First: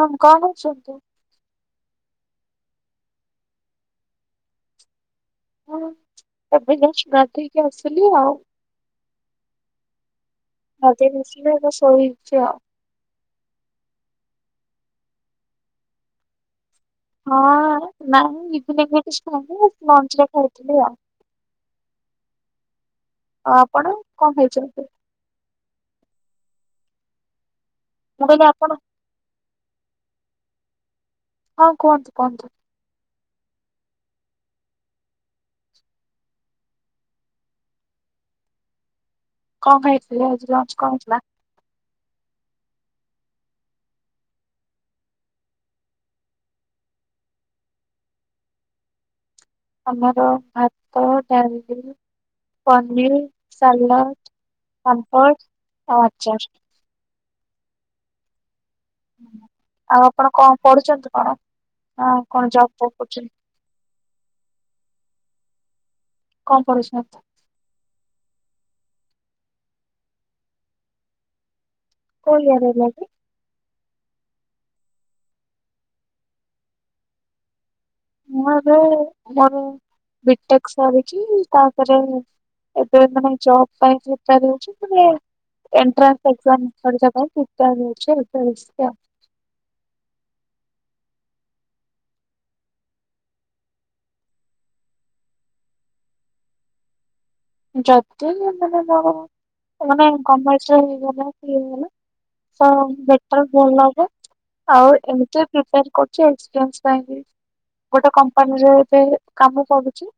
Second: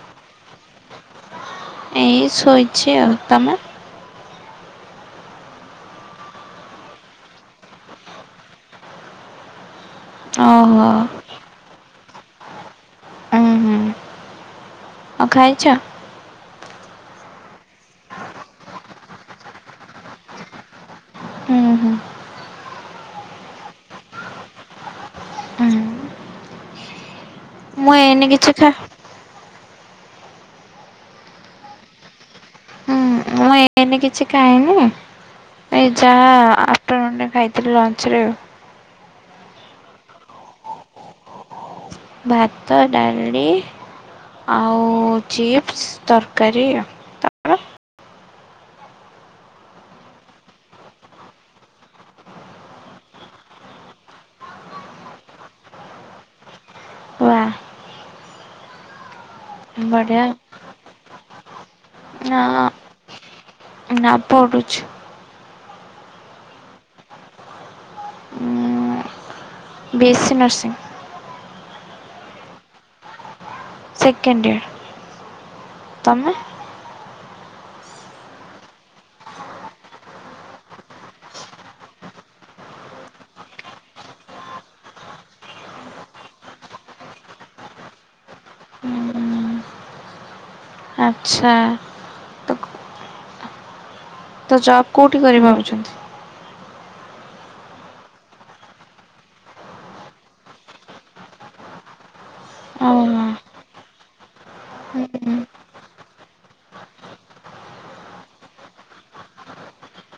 ହଁ କଣ କରୁଛନ୍ତି? ଏଇ ଶୋଇଛି ଆଉ ତମେ? ହଁ ଏବେ ଯଷ୍ଟ ଗାଧେଇକି ଆସିଲି ଆଉ। ଓହୋ ଗାଧେଇକି ଆସିଲି ଏବେ ସୋଇଚି ଆଉ। କଣ ଖାଇଛ? ହଁ ନାଇଁ ଟିଫିନ ରେ କିଛି ଖାଇନଥିଲି ଲଞ୍ଚ ରେ ଖାଇଥିଲି ଆଉ। ହୁଁ ହୁଁ ଅଉ ଆପଣ କଣ ଖାଇଛନ୍ତି? ହୁଁ ମୁଁ ଏଇନେ ମୁଁ କହିଲି କିଛି ଖାଇ ଆପଣ ହଁ କୁହନ୍ତୁ କୁହନ୍ତୁ। ହୁଁ ମୁଁ ଏଇନେ କିଛି ଖାଇନି ଏ ଯାହା ଆଫ୍ଟର ନୁନ ରେ ଖାଇଥିଲି ଲଞ୍ଚରେ ଆଉ। କଣ ଖାଇଥିଲେ ଆଜି ଲଞ୍ଚ କଣ ହେଇଥିଲା? ଭାତ ଡାଲି ଆଉ ଚିପ୍ସ ତରକାରୀ ଆଉ। ତମର ଆମର ଭାତ ଡାଲି ପନିର ସାଲାଡ୍ ପାମ୍ପଡ଼ ଆଉ ଆଚାର। ୱା। ଆଉ ଆପଣ କଣ ପଢୁଛନ୍ତି କଣ? ନା କଣ ଜବ୍ ଫବ୍ କରୁଛନ୍ତି? ନାଁ ନା ପଢ଼ୁଛି। କଣ ପଢ଼ୁଛନ୍ତି? ଉଁ ବି ଏ ସି ନର୍ସିଂ। କୋଉ ଇୟର ହେଲା କି? Second year. ତମେ? ମୁଁ ଏବେ ମୋର ବିଟେକ୍ ସାରିକି ତାପରେ ଏବେ ମାନେ ଜବ ପାଇଁ ପ୍ରିପେଆର ହୋଉଛି ମାନେ ଏଣ୍ଟ୍ରାନ୍ସ ଏକ୍ଜାମ ପରୀକ୍ଷା ପାଇଁ ପ୍ରିପେଆର୍ ହୋଉଛି ଆଉ। [unintelligible] ଆଚ୍ଛା। ତ ତ ଜବ୍ କୋଉଠି କରି ଭାବୁଛନ୍ତି? ଯଦି ମାନେ ମୋର ମାନେ ଗଭ୍ମେଣ୍ଟରେ ହେଇଗଲା ଇଏ ହେଇଗଲା ତ ଓହୋ ବେଟର ଭଲ ହବ। ଆଉ ହୁଁ ଏମିତି ପ୍ରିପେୟର କରୁଚି ଏନ୍ଟ୍ରାନ୍ସ ପାଇଁ ବି। ଗୋଟେ କମ୍ପାନୀରେ ଏବେ କାମ କରୁଛି।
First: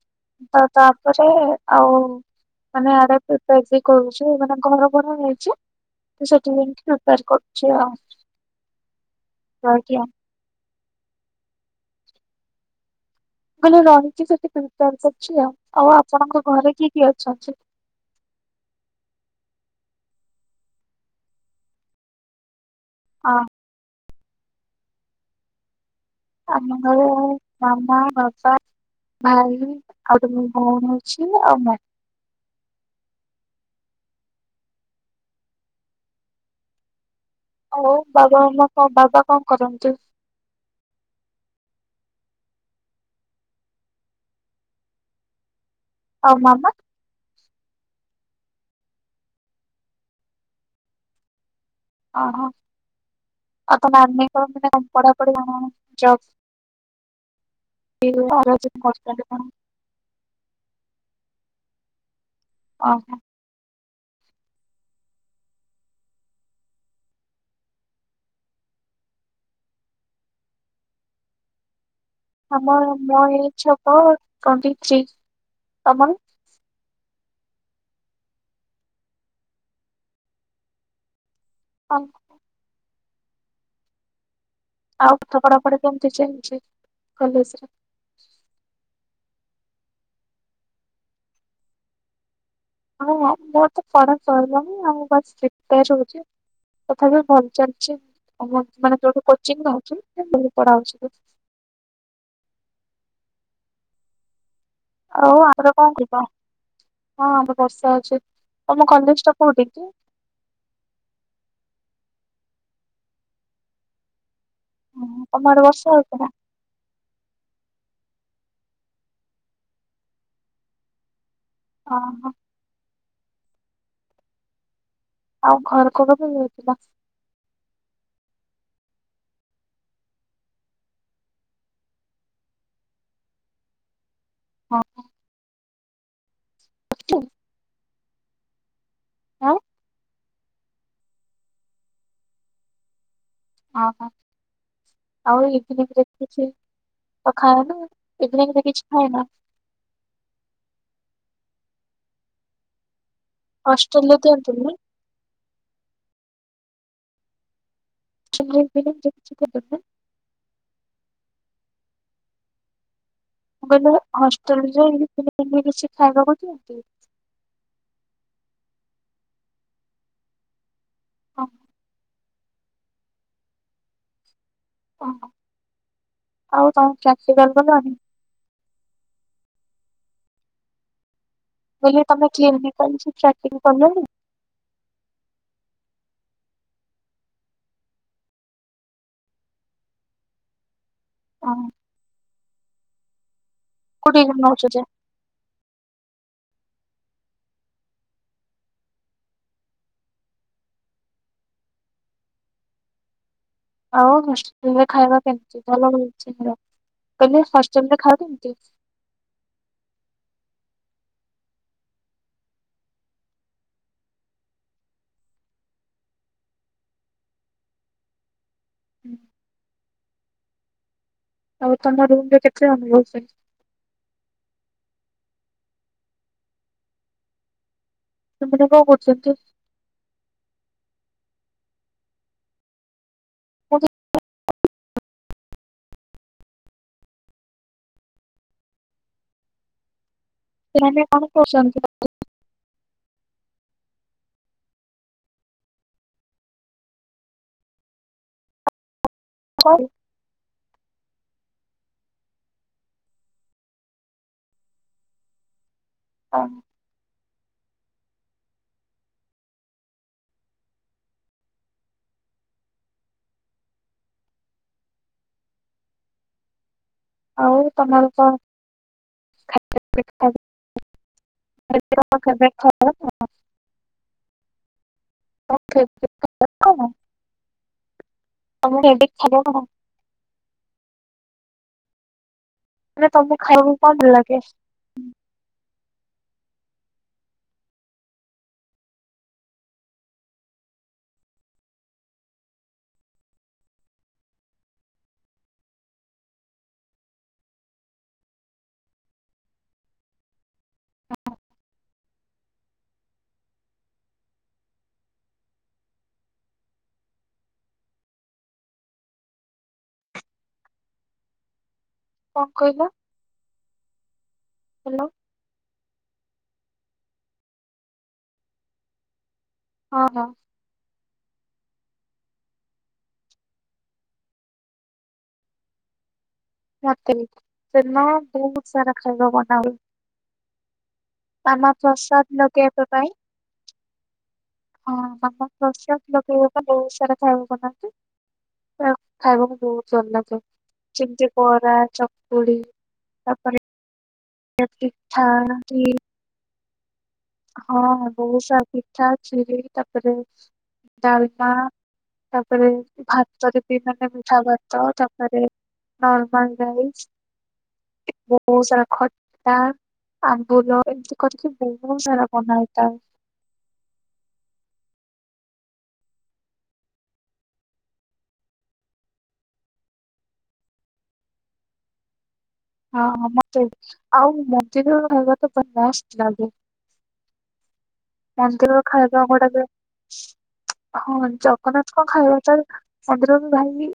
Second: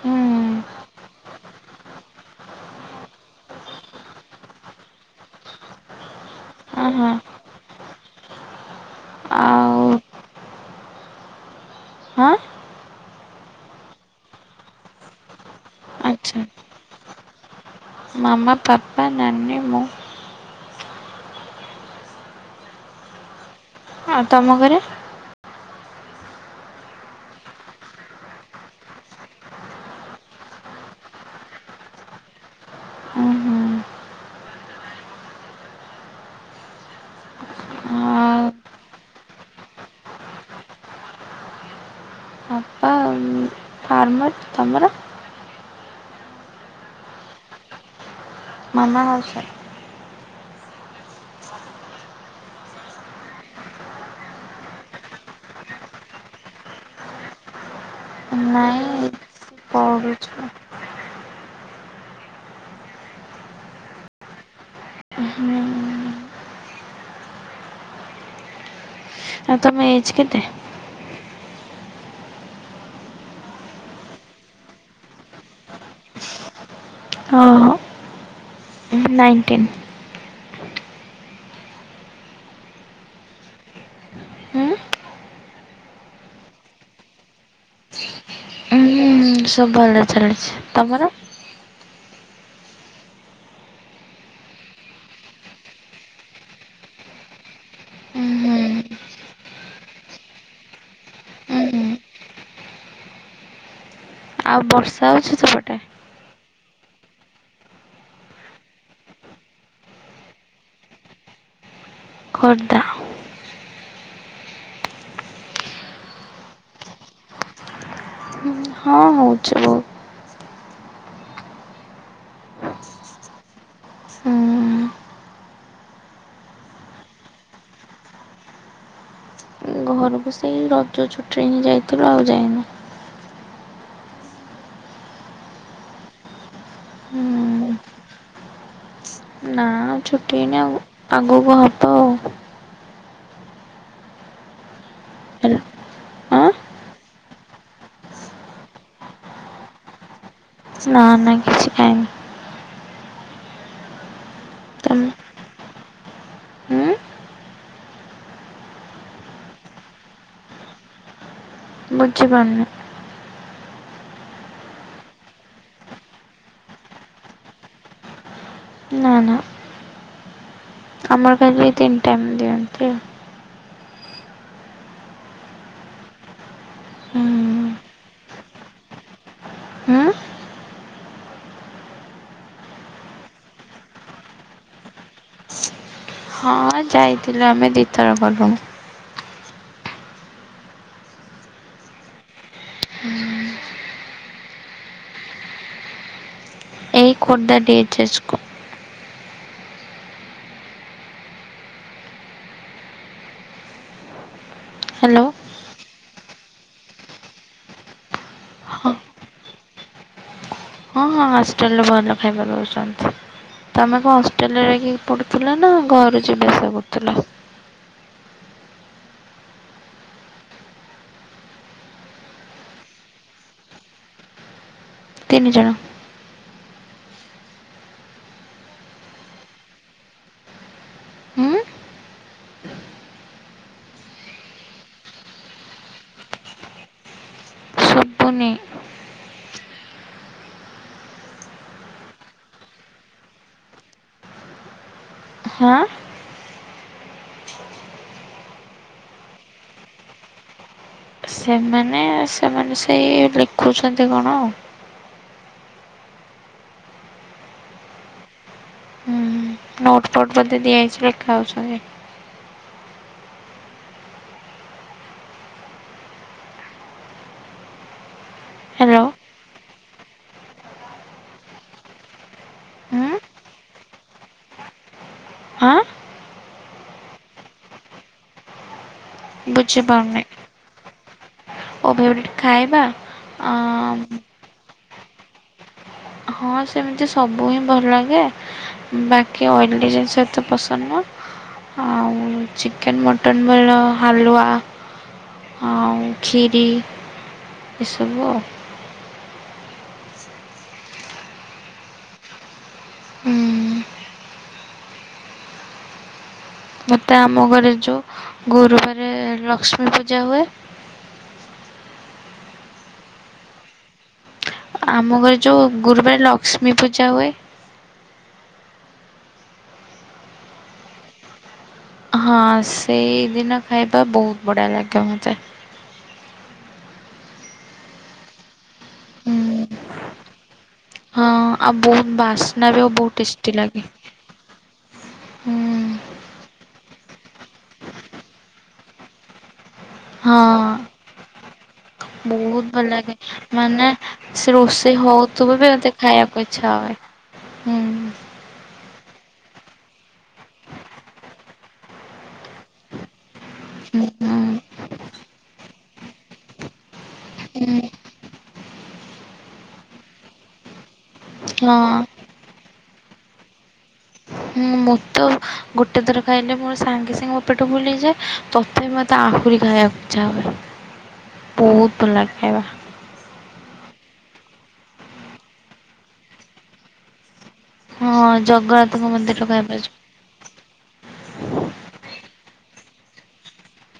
ହୁଁ ତାପରେ ଏ ଆଉ ମାନେ ଆଡେ ପ୍ରିପେଆର ବି କରୁଛି ମାନେ ଘର ଫର ନେଇଛି। ତ ସେଥିପାଇଙ୍କି ଓହୋ ପ୍ରିପେଆର କରୁଚି ରହିକି ଆଉ। ହଁ ଖାଲି ରହିକି ସେଠୀ ପ୍ରିପେଆରକରୁଚି ଆଉ। ଆଉ ଆପଣଙ୍କ ଘରେ କିଏ କିଏ ଅଛନ୍ତି? ମାମ ପାପା ନାନି ମୁଁ। ହଁ। ଆଉ ତମ ଘରେ? ଆମ ଘରେ ମାମା ବାବା ଭାଇ ଆଉ ଗୋଟେ ମୋ ଭଉଣୀ ଅଛି ଆଉ ମୁଁ। ଉଁ ହୁଁ ଆଉ ବାବା ମାମା କଣ ବାବା କଣ କରନ୍ତି? ବାପା ଫାର୍ମର। ତମର? ଆଉ ମାମା? ମାମା ହାଉସ ୱାଇଫ। ଓହୋ। ଆଉ ତୋ ନାନି କଣ ପଢା ପଢି କଣ ଜବ [unintelligible] ପଢୁଛି। ଅ ହ। [inaudible] ଆଉ ତମ ଏଜ୍ କେତେ? ଆମ ମୋ ଏଜ୍ ହବ ଟଣ୍ଟି ଥ୍ରୀ ତମର। ହଁ ହଁ। ହୁଁ ନାଇଣ୍ଟିନ୍। [inaudible] ହୁଁ ଆଉ ପାଠ ପଢା ପଢି କେମତି ଚାଲିଚି କଲେଜରେ। ହୁଁ ସବୁ ଭଲରେ ଚାଲିଛି ତମର। ହଁ ମୋର ତ ପଢା ସଇଲନି ଆଉ [unintelligible] ତଥାପି ଭଲ ଚାଲିଚି ଉଁ ହୁଁ [inaudible] ମାନେ ଯୋଉଠୁ କୋଚିଂ ନଉଚି ଭଲ ପଢା ହଉଚି। ଉଁ ହୁଁ ଆଉ ବ ଆଉ ଆପରେ କଣ କହିବ ହଁ ଆମର ବର୍ଷା ହଉଚି ତମ କଲେଜ ଟା କୋଉଠି କି। ଖୋର୍ଦ୍ଧା। ହଁ ତମ ଆଡେ ବର୍ଷା ହଉଚିନା। ହଁ ହଉଛି ବହୁତ। ହଁ ହଁ। ହୁଁ ଆଉ ଘର କେବେ ଯାଇଥିଲ। ଘରକୁ ସେଇ ରଜ ଛୁଟିରେ ହିଁ ଯାଇଥୁଲୁ ଆଉ ଯାଇନୁ। ହଁ। [inaudible] ହୁଁ ଆଁ। ନା ଛୁଟି ହେଇନି ଆଉ ଆଗକୁ ହବ। ଅ ହଁ। ଆଉ ଇଭିନିଗ୍ କିଛି ଆଁ ଖାଅନା ଇଭିନିଗ୍ ରେ କିଛି ଖାଏନା। ନା ନା କିଛି ଖାଇନି। ହଷ୍ଟେଲରେ ଦିଅନ୍ତି ନି। ତମେ ହୁଁ [inaudible] ବୁଝି ପାରୁନି। ମୁଁ କହିଲି ହଷ୍ଟେଲରେ ଇପି ଫିପି କିଛି ଖାଇବାକୁ ଦିଅନ୍ତିନି। ନା ନା। ଆମର ଖାଲି ତିନି ଟାଇମ୍ ଦିଅନ୍ତି ଆଉ। ଅହ ଆଉ ତମ ହୁଁ କ୍ୟାସିକାଲ କରିନାହାନ୍ତି। ହୁଁ ମୁଁ କହିଲି ତମେ [unintelligible] ଷ୍ଟାଟିଗ୍ କଲଣି। ହଁ ଯାଇଥିଲା ଆମେ ଦି ଥର ଗଲୁଣୁ। ଅ। କୋଉଠି କି ନଉଚ ଯେ। ଏଇ ଖୋର୍ଦ୍ଧା ଡି ଏଚ ଏସ କୁ। ଆଉ ହଷ୍ଟେଲରେ ଖାଇବା ହ୍ୟାଲୋ କେମତି ଭଲ ମିଳୁଛି ତ ମୁଁ କହିଲି ହଷ୍ଟେଲରେ ଖାଇବା କେମିତି? ହଁ ହଁ ହଷ୍ଟେଲରେ ଭଲ ଖାଇବା ଦଉଚନ୍ତି। ତମେ କ ହଷ୍ଟେଲରେ ରହିକି ପଢୁଥିଲ ନା ଘରୁ ଯିବା ଆସିବା କରୁଥିଲ। ଆଉ ତମ ରୁମ ରେ କେତେ ଜଣ ରହୁଛନ୍ତି? ତିନି ଜଣ। ସେମାନେ କଣ କରୁଚନ୍ତି? ହୁଁ [unintelligible] ସୁବୁନି। ସେମାନେ କଣ କରୁଛନ୍ତି [unintelligible] ହାଁ। [unintelligible] ସେମାନେ ସେମାନେ ସେଇ ଲେଖୁଛନ୍ତି କଣ ଆଉ। ଅଁ ନୋଟଫୋଟ ବୋଧେ ଦିଆଯାଇଛି ଲେଖା ହେଉଛନ୍ତି। ଆଉ ତମର ତ ହ୍ୟାଲୋ [unintelligible] ହୁଁ [unintelligible] ହଁ [unintelligible] [unintelligible] [unintelligible] [unintelligible] ଖାଇବା ମାନେ ତମକୁ ଖାଇବାକୁ କଣ ଭଲ ଆଁ ଲାଗେ ହଁ ସେମିତି ସବୁ ହିଁ ଭଲ ଲାଗେ। ବାକି ଅଏଲି ଜିନିଷ ଏତ ପସନ୍ଦ ନୁହ। ଆଉ ଚିକେନ ମଟନ୍ ଭଲ ହାଲୁଆ ଆଉ ଖୀରି ଏସବୁ ଆଉ। [unintelligible] ହୁଁ। ମତେ ଆମ ଘରେ ଯଉ ଗୁରୁବାର ଲକ୍ଷ୍ମୀ ପୂଜା ହୁଏ। କଁ କହିଲ? ହାଲୋ ଆମ ଘରେ ଯଉ ଗୁରୁବାର ଲକ୍ଷ୍ମୀ ପୂଜା ହୁଏ। ହଁ। ହଁ ସେଇଦିନ ଖାଇବା ବହୁତ ବଢ଼ିଆ ଲାଗେ ମତେ। ମତେ ବି ସେଦିନ ବହୁତ ସାରା ଖାଇବା ହୁଁ, ବନାହୁଏ। ହଁ ଆଉ ମାମା ବହୁତ ପ୍ରସାଦ ବାସ୍ନା ବି ଆଉ ଲଗେଇବା ବହୁତ ପାଇଁ ଟେଷ୍ଟି ଲାଗେ ହଁ ମାମା ହୁଁ, ପ୍ରସାଦ ଲଗାଇବା ପାଇଁ ବହୁତ ସାରା ଖାଇବା ବନାନ୍ତି। ଖାଇବାକୁ ବହୁତ ଭଲ ଲାଗେ, ହଁ ଯେମତି ବରା ଚ ବହୁତ ଭଲ ଲାଗେ ମାନେ ସେ ରୋଷେଇ ପିଠା ହଉଥିବ ବି ଏମତି ମୋତେ ଖାଇବାକୁ ଇଚ୍ଛା ହୁଏ। ହୁଁ, ହଁ ବହୁତ ସାରା ପିଠା ଖିରି ତାପରେ ଡାଲମା। ତାପରେ ଭାତରେ ବି ହୁଁ, ମାନେ ମିଠା ହୁଁ, ଭାତ ତାପରେ ହଁ ନର୍ମାଲ ରାଇଜ୍। ହୁଁ। ବହୁତ୍ ସାରା ଖଟା ଆମ୍ବୁଲ ଏମ୍ କରିକି ବହୁତ ହଁ ସାରା ବନା ହେଇଥାଏ। ମୁଁ ମୋତ ଗୋଟେ ଥର ଖାଇଲେ ମୋ ସାଙ୍ଗେ ସାଙ୍ଗେ ମୋ ପେଟ ଫୁଲହେଯାଏ ତଥାପି ମୋତେ ଆହୁରି ଖାଇବା ଇଛା ହୁଏ। ବହୁତ ଭଲ ଲାଗେ ଖାଇବା। ହଁ ମତେ ଆଉ ମନ୍ଦିିର ର ଖାଇବା ତ ପୁରା ମସ୍ତ ଲାଗେ। ହଁ ମନ୍ଦିର ର ଜଗନ୍ନାଥଙ୍କ ଖାଇବା ମନ୍ଦିର ଗୁଡ଼ାକ ଖାଇବା ଯୋଉ ହଁ ଜଗନ୍ନାଥ ଙ୍କ ଖାଇବା ତ ମନ୍ଦିର ରୁ ଭାଇ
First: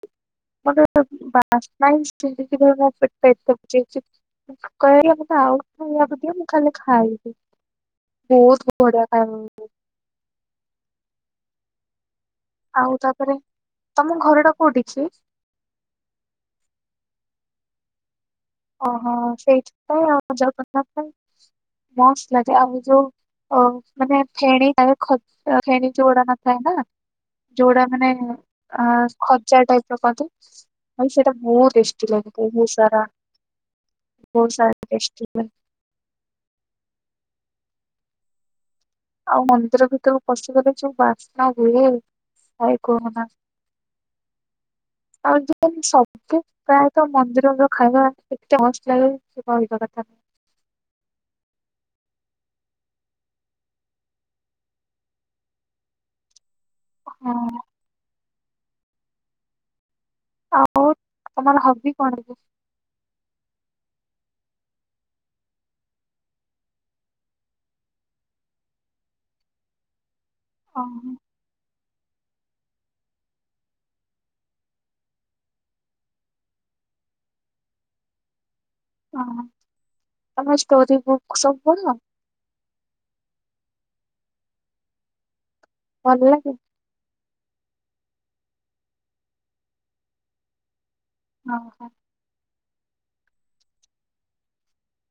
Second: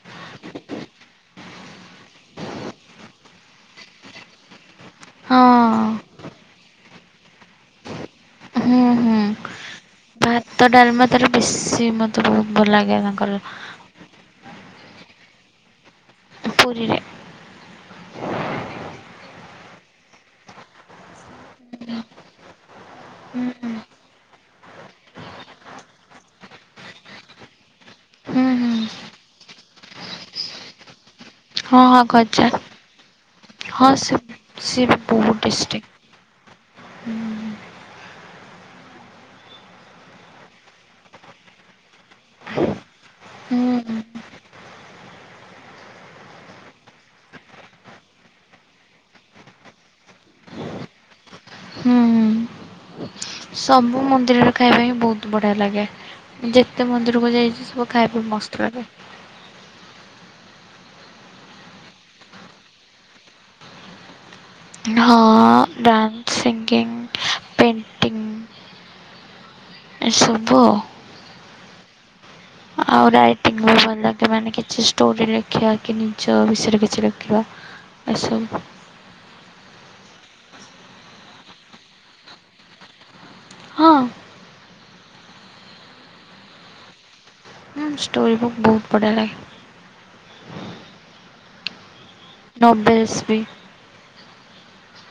[unintelligible] [unintelligible] ଆହୁରି ହଁ ଖାଇବାକୁ ଦିଅ ମୁଁ ଖାଲି ଖାଇବି ବହୁତ ହୁଁ ବଢ଼ିଆ ହୁଁ। ଖାଇବା ମିଳୁଚି। ଭାତ, ଡାଲାମା ତାର ବେଶୀ ମୋତେ ବହୁ ଆଉ ତାପରେ ତମ ଘର ଟା କୋଉଠି କି? ପୁରୀରେ। ଓହୋ ସେଇଥିପାଇଁ ଆଉ ଜଗନ୍ନାଥ ମସ୍ତ ଲାଗେ ଆଉ ଯୋଉ ହୁଁ ଓ ହୁଁ ମାନେ ଫେଣି ଖ ଫେଣି ଯୋଡା ନଥାଏ ନା ଯୋଉଟା ମାନେ ହୁଁ ଅ ଖଜା ଟାଇପ ର କନ୍ତି ଆଉ ସେଟା। ବହୁତ ହଁ ହଁ ଟେଷ୍ଟି ଲାଗେ ଗଜା ବହୁତ ସାରା ହଁ ସେ ବହୁତ ସାରା ସିଏ ଟେଷ୍ଟି ବହୁତ ଲାଗେ। ଟେଷ୍ଟୀ। ହୁଁ। ଆଉ ମନ୍ଦିର ଭିତରୁକୁ ପଶିଗଲେ ଯୋଉ ବାସ୍ନା ହୁଏ। ଅଏ କୁହନା। ହୁଁ [inaudible] ଆଜି କାଲି ସବୁ ପ୍ରାୟତଃ ମନ୍ଦିର ର ଖାଇବା ଏତେ ମସ୍ତ ଲାଗେ କହିବା କଥା। [unintelligible] ହୁଁ ହୁଁ। ସବୁ ମନ୍ଦିର ର ଖାଇବା ହିଁ ବୋହୁତ ବଢିଆ ଲାଗେ। ଯେତେ ମନ୍ଦିରକୁ ହଁ, ଯାଇଛି ସବୁ ଖାଇବା ମସ୍ତ ଲାଗେ। ଆଉ ତମର ହବି କଣ? ହଁ ଡ୍ୟାନ୍ସ ସିଙ୍ଗିଂ ପେଣ୍ଟିଂ। ଏଇ ସବୁ ଆଉ ହଁ। ଆଉ ରାଇଟିଙ୍ଗ ବି ଭଲ ଲାଗେ ମାନେ କିଛି ଷ୍ଟୋରି ଲେଖିବା କି ନିଜ ବିଷୟରେ କିଛି ଲେଖିବା। ଏସବୁ। ହ ଆମ ଷ୍ଟୋରୀ ବୁକ୍ ସବୁ ପଢ। ହଁ। ଭଲ୍ ଲାଗେ? ହୁଁ ଷ୍ଟୋରି ବୁକ୍ ବହୁତ୍ ବଢ଼ିଆ ଲାଗେ। ହଁ ହଁ। ନବେ ଏସ୍ପି।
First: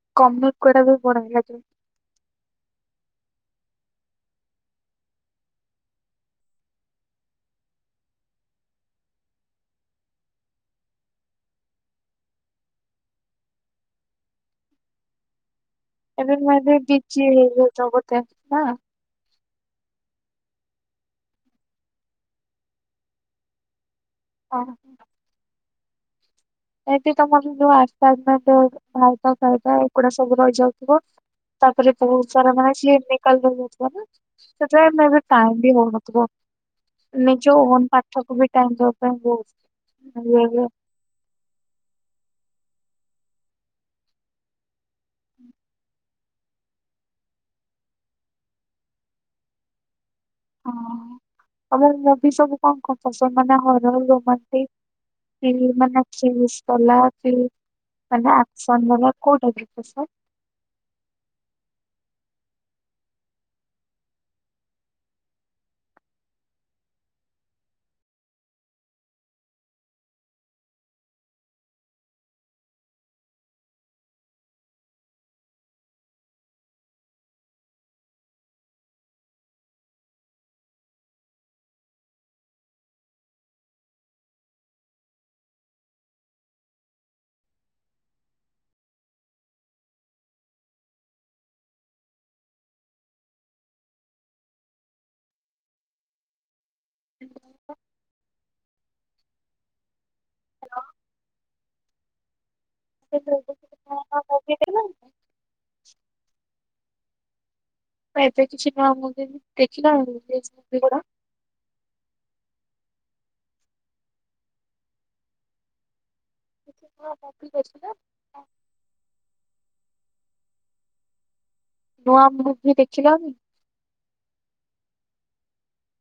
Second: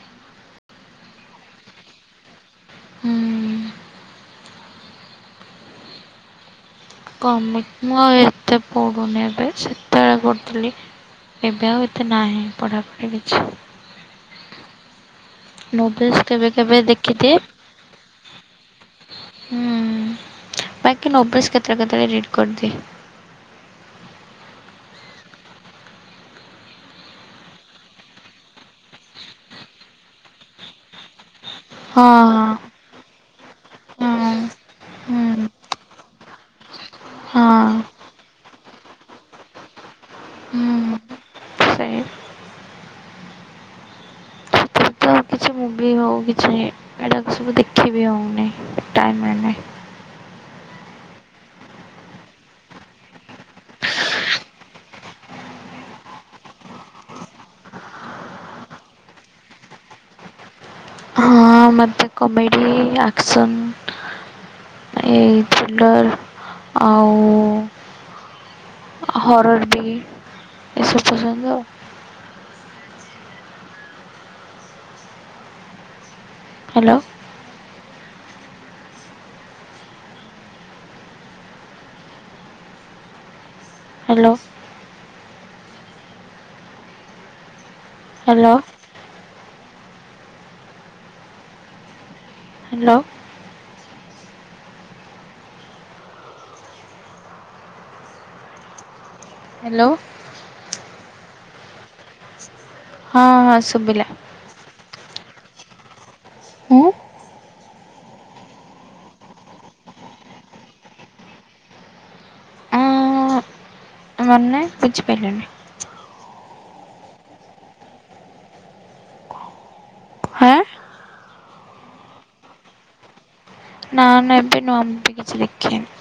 [unintelligible] ହୁଁ କମେଟ୍ ମୁଁ ଆଉ ଏତେ ପଢୁନି ଏବେ ସେତେବେଳେ ପଢୁଥିଲି। ଏବେ ଆଉ ଏତେ ନାହିଁ ପଢ଼ାପଢ଼ି କିଛି। ନୋବେଲ୍ସ ଏବେ କେବେ ମୁଁ ଏବେ କେବେ ବିଜି ଦେଖିଦିଏ। ହେଇ [unintelligible] ନା। ହୁଁ ବାକି ନୋବେସ୍ କେତେଳେ କେତଳେ ରିଡ୍ କରଦିଏ। କଣ? ଏଠି ତମର ଯୋଉ [unintelligible] ଏଗୁଡା ସବୁ ରହିଯାଉଥିବ। ତାପରେ ହଁ ବହୁତ୍ ହଁ। ସାରା ମାର୍କ ଶ୍ଲିପ ବି। କାଲି ଦେଉନଥିବ ନା ହଁ। ସେଥିପାଇଁ ହୁଁ ଏବେ ଟାଇମ୍ ବି ହଉ ନଥିବ। ନା ଏଯଉ ହଁ ଓନ୍ ପାଠକୁ ବି ଟାଇମ୍ ଦବା ପାଇଁ ବହୁ ହୁଁ। ସେଇ ସେଥିରେ ହଉ କିଛି ନିଏ। ଏଡ଼ା ସବୁ ଦେଖି ବି ହେଉନି ଟାଇମ୍ ମିଳୁନି। ହଁ ତମର ବି ସବୁ କଣ କଣ ପସନ୍ଦ ମାନେ ହରର ରୋମାଣ୍ଟିକ। [unintelligible] ମାନେ ସେଇ [unintelligible] ପଲାର୍ ୟୁ ମାନେ ଆକ୍ସନ୍ ନେଲ କୋଉଟାଇପ୍ ର ପସନ୍ଦ୍? ହଁ ମୋତେ କମେଡ଼ି, ଆକ୍ସନ୍ ଏଇ ଟେଲର୍ ଆଉ ହରର୍ ଟିକେ। ଏସବୁ ପସନ୍ଦ। Hello. Hello. Hello. Hello. [inaudible] Hello. ହଁ ହଁ ଶୁଭିଲା। [unintelligible] ଉଁ ମୁଁ ଏବେ କିଛି ନୂଆ ମଗେଇଲି ଦେଖିଲା ବେଳକୁ ସେଇଗୁଡା ଉଁ ମାନେ ବୁଝି ପାଇଲିନି? [unintelligible] ହାଁ ନୂଆ ମୁଭି ଦେଖିଲଣି। ନା ନା ଏବେ ନୁଆ ମୁଭି କିଛି ଦେଖିନି